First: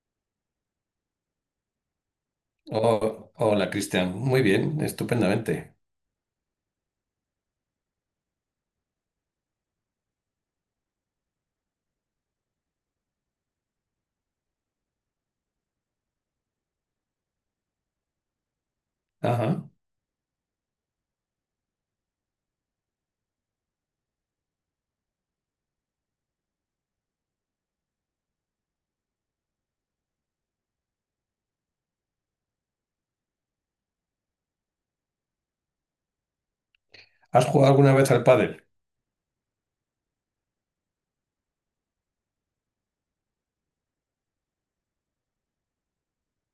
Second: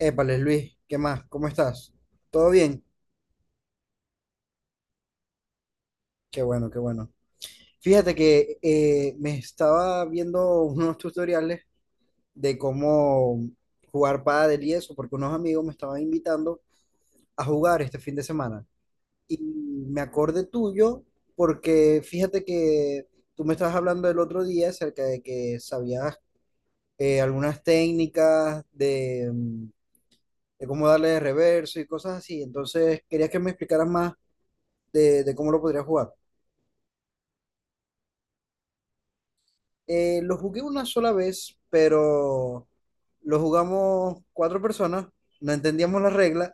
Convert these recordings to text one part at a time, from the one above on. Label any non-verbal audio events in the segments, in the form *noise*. Épale, Luis, ¿qué más? ¿Cómo estás? ¿Todo bien? Oh, hola, Cristian. Muy bien, estupendamente. Qué bueno, qué bueno. Fíjate que me estaba viendo unos tutoriales de cómo jugar pádel y eso, porque unos amigos me estaban invitando a jugar este fin de semana. Y Ajá. me acordé tuyo, porque fíjate que tú me estabas hablando el otro día acerca de que sabías algunas técnicas de, de cómo darle de reverso y cosas así. Entonces, quería que me explicaras más de cómo lo podrías jugar. ¿Has jugado alguna vez al pádel? Lo jugué una sola vez, pero lo jugamos cuatro personas, no entendíamos las reglas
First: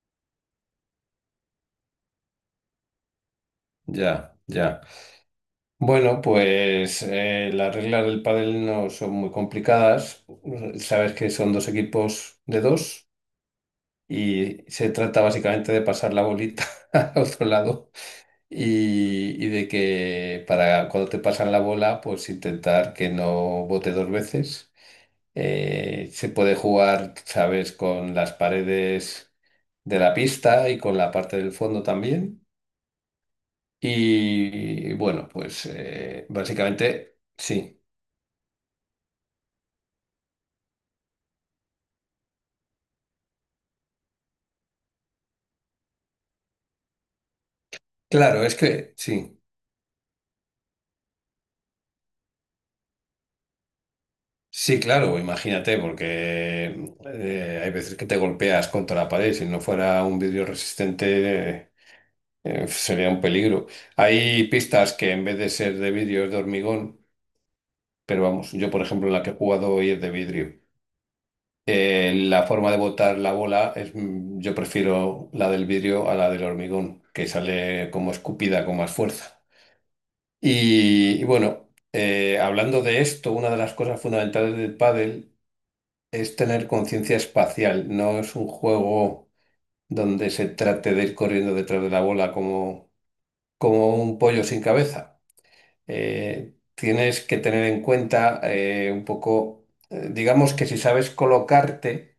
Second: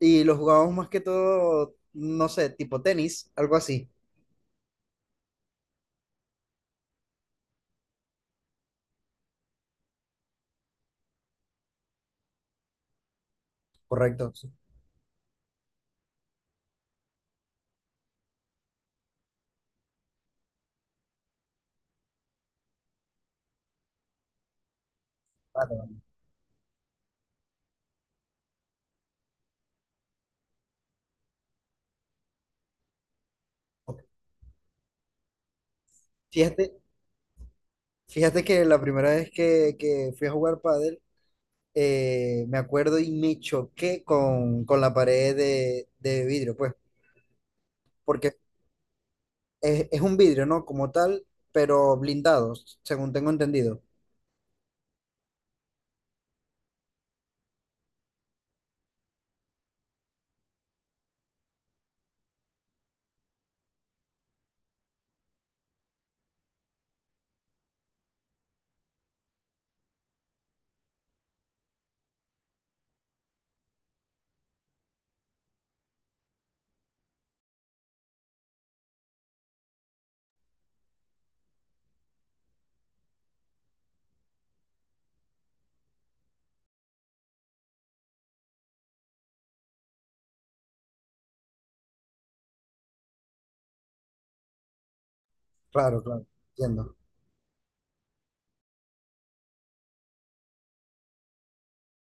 y lo jugábamos más que todo, no sé, tipo tenis, algo así. Ya, ya. Bueno, pues las reglas del pádel no son muy complicadas. Sabes que son dos equipos de dos Correcto, sí. y se trata básicamente de pasar la bolita *laughs* al otro lado y de que para cuando te pasan la bola, pues intentar que no bote dos veces. Vale, vale. Se puede jugar, sabes, con las paredes de la pista y con la parte del fondo también. Y bueno, pues Fíjate, básicamente sí. fíjate que la primera vez que fui a jugar pádel, me acuerdo y me choqué con la pared de vidrio, pues, porque Claro, es que sí. Es un vidrio, ¿no? Como tal, pero blindado, según tengo entendido. Sí, claro, imagínate, porque hay veces que te golpeas contra la pared. Si no fuera un vidrio resistente, sería un peligro. Hay pistas que en vez de ser de vidrio es de hormigón, pero vamos, yo por ejemplo la que he jugado hoy es de vidrio. La forma de botar la bola es, yo prefiero la del vidrio a la del hormigón, que sale como escupida con más fuerza. Y bueno, hablando de esto, una de las cosas fundamentales del pádel es tener conciencia espacial. No es un juego donde se trate de ir corriendo detrás de la bola como un pollo sin cabeza. Claro, claro, entiendo. Tienes que tener en cuenta un poco, digamos que si sabes colocarte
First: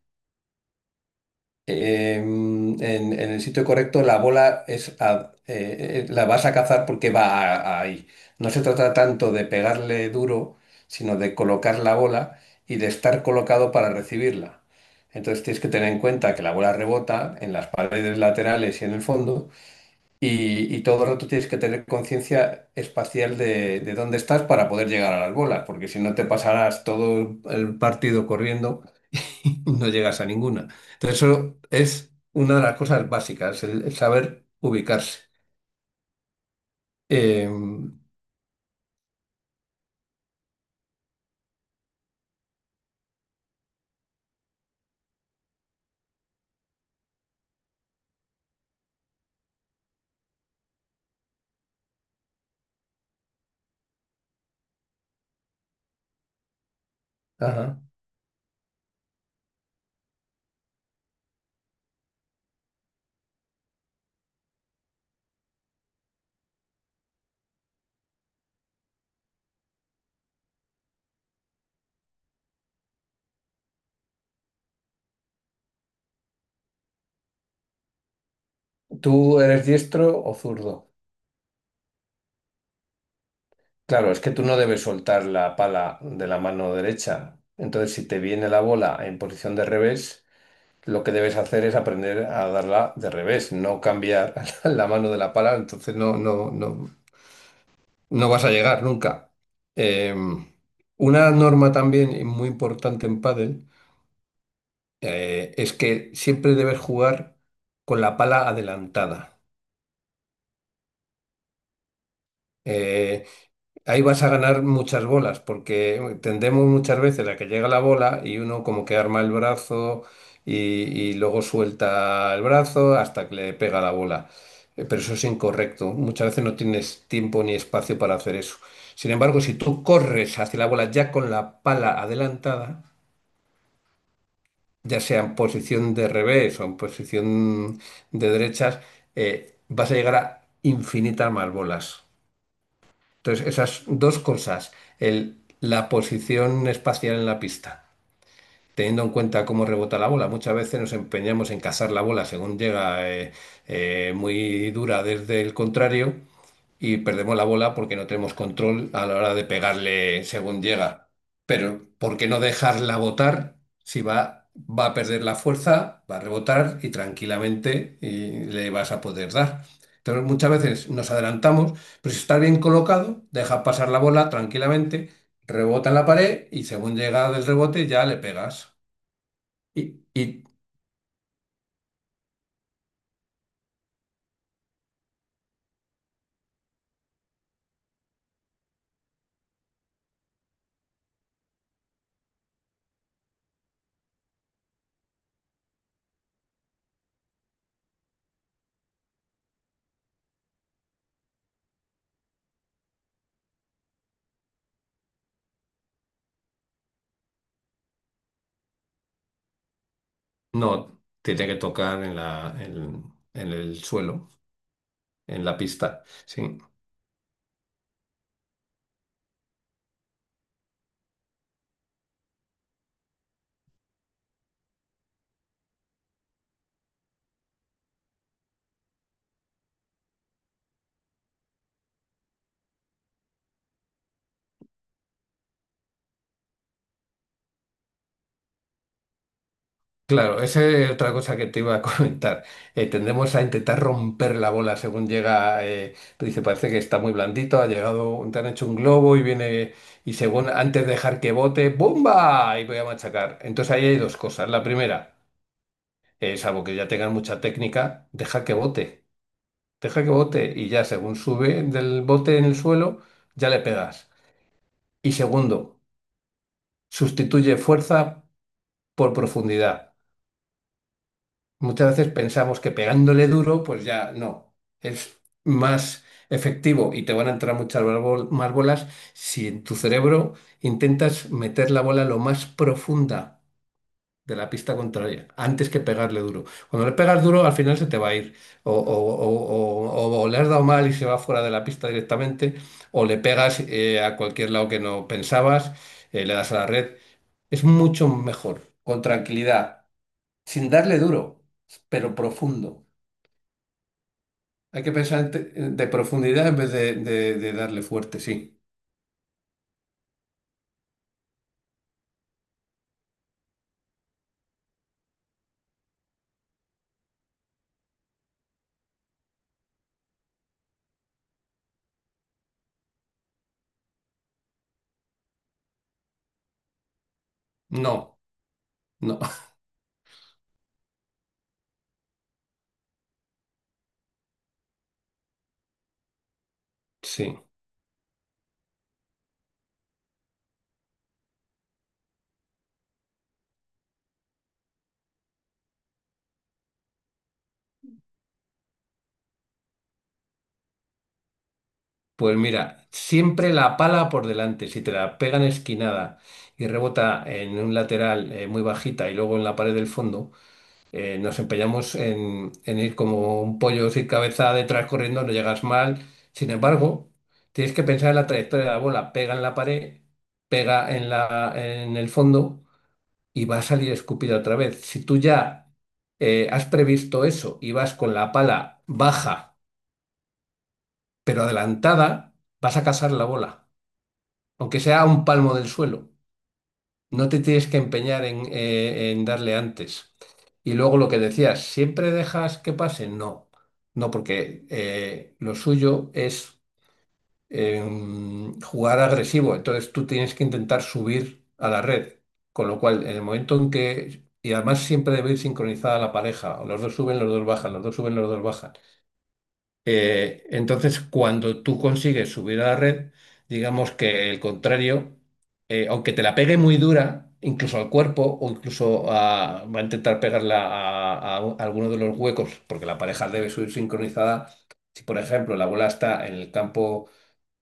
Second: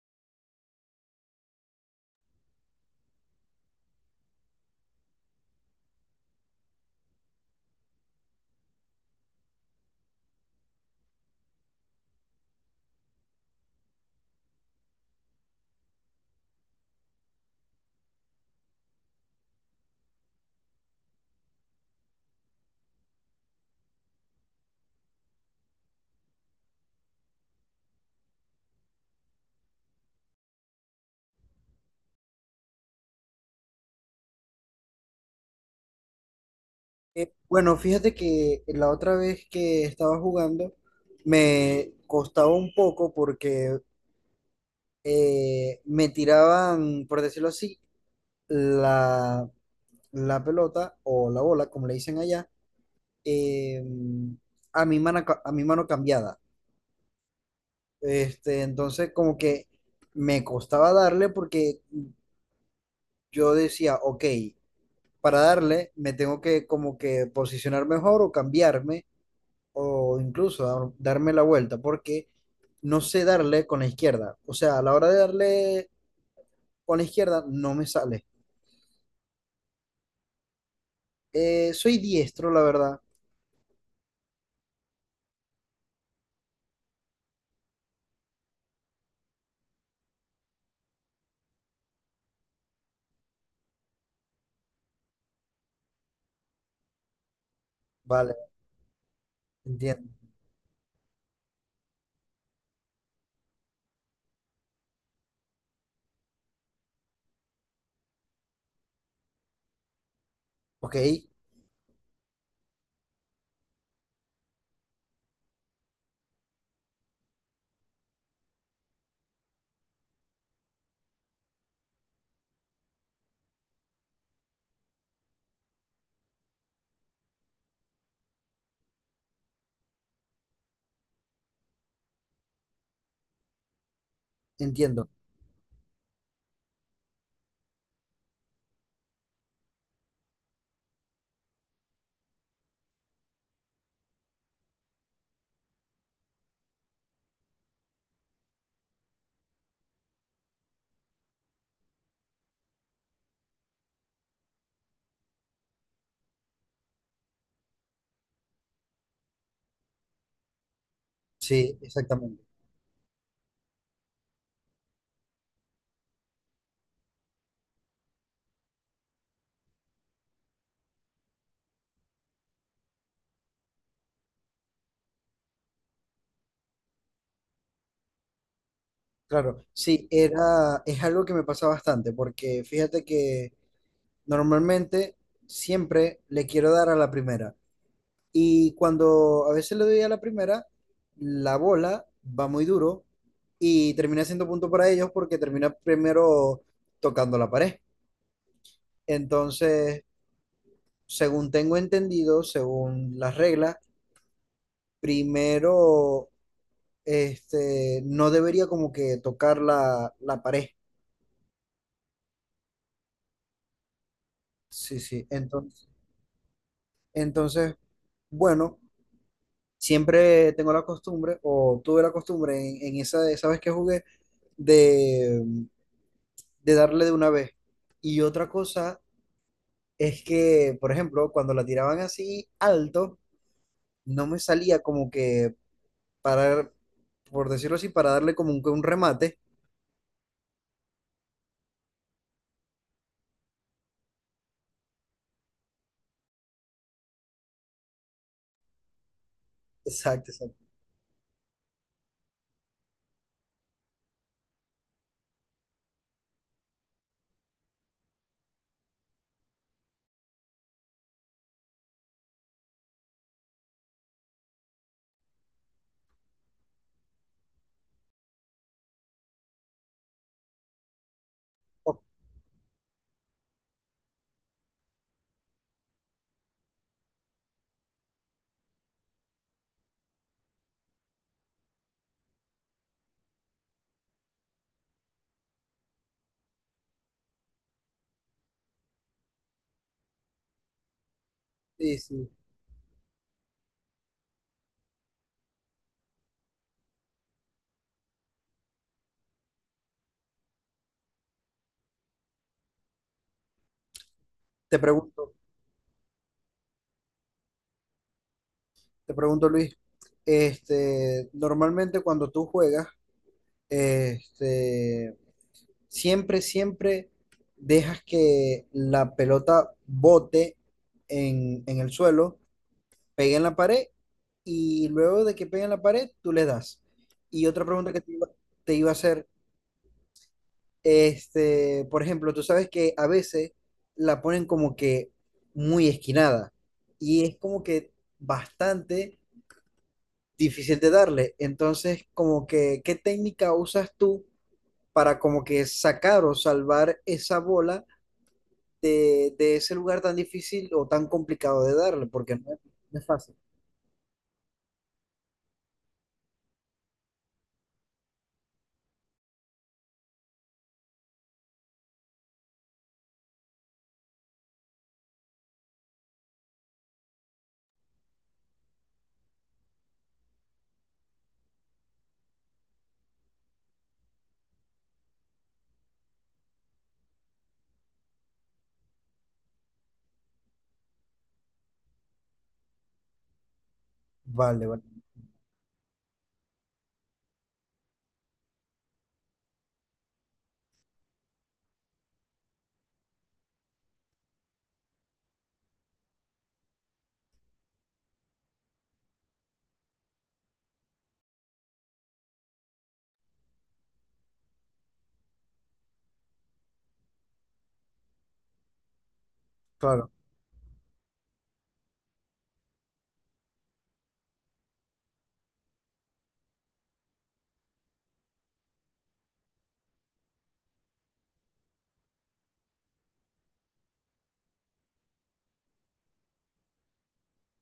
en el sitio correcto, la bola la vas a cazar porque a ahí. No se trata tanto de pegarle duro, sino de colocar la bola y de estar colocado para recibirla. Entonces tienes que tener en cuenta que la bola rebota en las paredes laterales y en el fondo, y todo el rato tienes que tener conciencia espacial de dónde estás para poder llegar a las bolas, porque si no te pasarás todo el partido corriendo *laughs* no llegas a ninguna. Entonces, eso es una de las cosas básicas, el saber ubicarse. Eh, Bueno, fíjate que la otra vez que estaba jugando me costaba un poco porque me tiraban, por decirlo así, la, la pelota o la bola, como le dicen allá, eh, a mi mano, a mi mano cambiada. ajá. Este, entonces como que me costaba darle porque yo decía, ok, para darle me tengo que como que posicionar mejor o cambiarme o incluso darme la vuelta, porque no sé darle con la izquierda. O sea, a la hora de darle con la izquierda no me sale. ¿Tú eres diestro o zurdo? Soy diestro, la verdad. Claro, es que tú no debes soltar la pala de la mano derecha. Entonces, si te viene la bola en posición de revés, lo que debes hacer es aprender a darla de revés, no cambiar *laughs* la mano de la pala, entonces no, no Vale, vas a llegar nunca. entiendo. Eh, una norma también muy importante en pádel es que siempre debes jugar con la pala adelantada. Ok, Eh, Ahí vas a ganar muchas bolas, porque tendemos muchas veces a que llega la bola y uno como que arma el brazo y, y luego suelta el brazo hasta que le pega la bola. Pero eso es incorrecto. Muchas veces no tienes tiempo ni espacio para hacer eso. Sin embargo, si tú corres hacia la bola ya con la pala adelantada, ya entiendo. sea en posición de revés o en posición de derechas, vas a llegar a infinitas más bolas. Entonces, esas dos cosas, la posición espacial en la pista, teniendo en cuenta cómo rebota la bola, muchas veces nos empeñamos en cazar la bola según llega muy dura desde el contrario y perdemos la bola porque no tenemos control a la hora de pegarle según llega. Sí, Pero ¿por qué no exactamente. dejarla botar si va a perder la fuerza, va a rebotar y tranquilamente y le vas a poder dar? Entonces muchas veces nos adelantamos, pero si está bien colocado, deja pasar la bola tranquilamente, rebota en la pared y según llega del rebote ya le pegas. Claro, Y, sí, y era, es algo que me pasa bastante, porque fíjate que normalmente siempre le quiero dar a la primera. Y cuando a veces le doy a la primera, la bola va muy duro y termina siendo punto para ellos porque termina primero tocando la pared. Entonces, según tengo entendido, según las reglas, primero este, no debería como que tocar la, la pared. no, tiene que tocar en en el suelo, Sí, sí. en la Entonces, pista. Sí. entonces, bueno, siempre tengo la costumbre, o tuve la costumbre en esa, esa vez que jugué, de darle de una vez. Y otra cosa es que, por ejemplo, cuando la tiraban así alto, no me salía como que parar, por decirlo así, para darle como un remate. Claro, esa es otra cosa que te iba a *laughs* comentar. Tendemos a intentar romper la bola según llega. Tú dices, parece que está muy blandito, ha llegado, te han hecho un globo y viene, y Exacto, según exacto. antes de dejar que bote, ¡bomba! Y voy a machacar. Entonces ahí hay dos cosas. La primera, salvo que ya tengan mucha técnica, deja que bote y ya según sube del bote en el suelo, ya le pegas. Y segundo, sustituye fuerza por profundidad. Muchas veces pensamos que pegándole duro, pues ya no, es más efectivo y te van a entrar muchas más más bolas si en tu cerebro intentas meter la bola lo más profunda de la pista contraria, antes que pegarle duro. Cuando le pegas duro, al final se te va a ir, o le has dado mal y se va fuera de la pista Sí, sí. directamente, o le pegas a cualquier lado que no pensabas, le das a la red. Es mucho mejor, con tranquilidad sin darle duro, pero profundo. Te Hay que pensar pregunto, de profundidad en vez de darle fuerte, sí. te pregunto, Luis, este, normalmente cuando tú juegas, este, siempre, siempre dejas que la pelota bote en el suelo, pega en la pared y luego de que pegue en la pared, tú le das. Y otra pregunta que No, te iba a no, hacer, *laughs* este, por ejemplo, tú sabes que a veces la ponen como que muy esquinada y es sí. como que bastante difícil de darle. Entonces, como que, ¿qué técnica usas tú para como que sacar o salvar esa bola de ese lugar tan difícil o tan complicado de darle? Porque Pues no es, mira, no es fácil. siempre la pala por delante. Si te la pegan esquinada y rebota en un lateral muy bajita y luego en la pared del fondo, nos empeñamos en ir como un pollo sin cabeza detrás corriendo, no llegas mal. Sin embargo, tienes que pensar en la trayectoria de la bola. Pega en la pared, pega en el fondo y va a salir escupida otra vez. Si tú ya has previsto eso y vas con la pala baja pero adelantada, vas a cazar la bola, Vale, aunque vale, sea a un palmo del suelo. No te tienes que empeñar en darle antes. Y luego lo que decías, ¿siempre dejas que pase? No, no, porque lo suyo es jugar agresivo. Entonces tú tienes que intentar subir a la red. Con lo cual, en el momento en que... Y además siempre debe ir sincronizada la pareja. Los dos suben, los dos bajan, los dos suben, los dos bajan. claro. Entonces, cuando tú consigues subir a la red, digamos que el contrario, aunque te la pegue muy dura, incluso al cuerpo o va a intentar pegarla a, a alguno de los huecos, porque la pareja debe subir sincronizada. Si, por ejemplo, la bola está en el campo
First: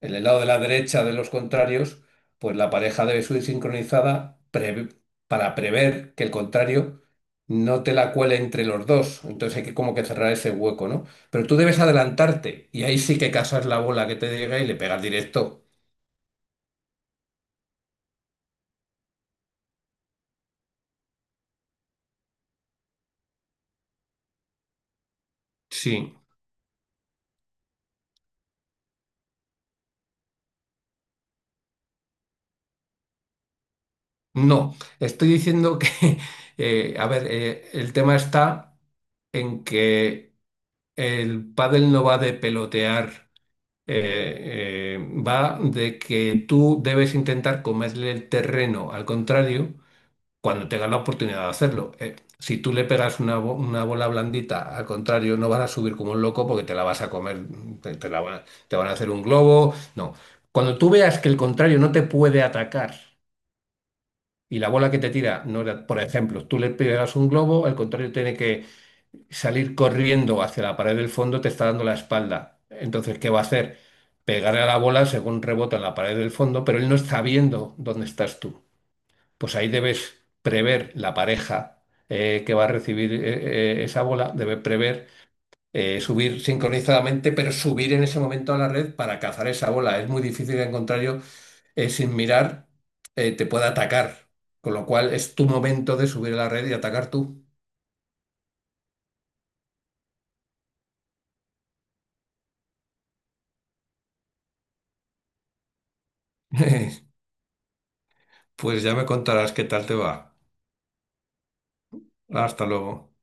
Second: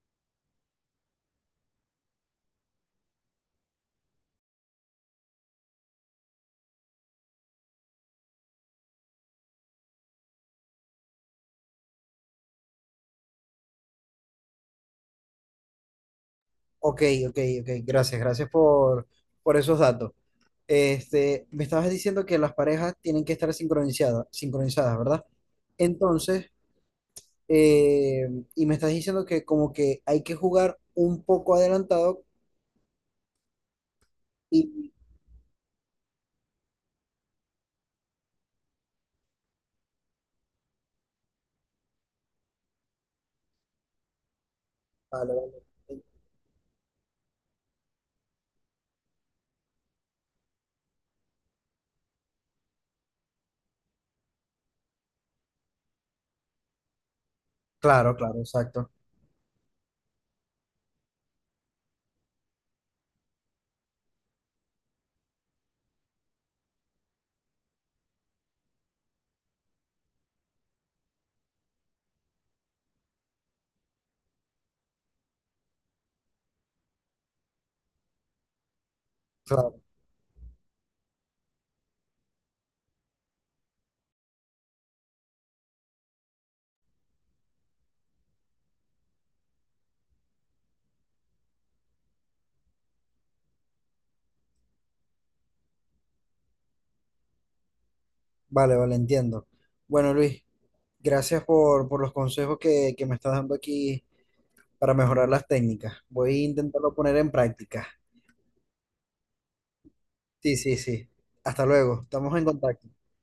en el lado de la derecha de los contrarios, pues la pareja debe subir sincronizada para prever que el contrario no te la cuele entre los dos. Entonces hay que como que cerrar ese hueco, ¿no? Pero tú debes adelantarte y ahí sí que casas la bola que te llega y le pegas directo. Ok, ok, ok. Gracias, gracias por esos datos. Este, me estabas diciendo que las parejas tienen que estar sincronizadas, sincronizadas, ¿verdad? Sí. Entonces, eh, y me estás diciendo que como que hay que jugar un poco adelantado No, y... estoy diciendo que, *laughs* a ver, el tema está en que el pádel no va de pelotear eh, eh, Vale, va vale. de que tú debes intentar comerle el terreno al contrario cuando tengas la oportunidad de hacerlo. Si tú le pegas una, una bola blandita al contrario, no vas a subir como un loco porque te la vas a comer, te Claro, la van claro, a, te van exacto. a hacer un globo. No. Cuando tú veas que el contrario no te puede atacar y la bola que te tira, no era- por ejemplo, tú le pegas un globo, el contrario tiene que salir corriendo hacia la pared del fondo te está dando la espalda. Entonces, ¿qué va a hacer? Pegarle a la bola según rebota en la pared del fondo, pero él no está viendo dónde estás tú. Pues ahí Claro. debes prever la pareja que va a recibir esa bola, debe prever subir sincronizadamente, pero subir en ese momento a la red para cazar esa bola. Es muy difícil, en contrario, sin mirar, te puede atacar. Con lo cual es tu momento de subir a la red y atacar tú. Vale, vale, entiendo. Bueno, Luis, gracias por los consejos que me estás dando aquí para mejorar las técnicas. Voy a intentarlo *laughs* poner en práctica. Pues ya me contarás qué tal te va. Sí, sí, sí. Hasta luego. Estamos en Hasta contacto. luego.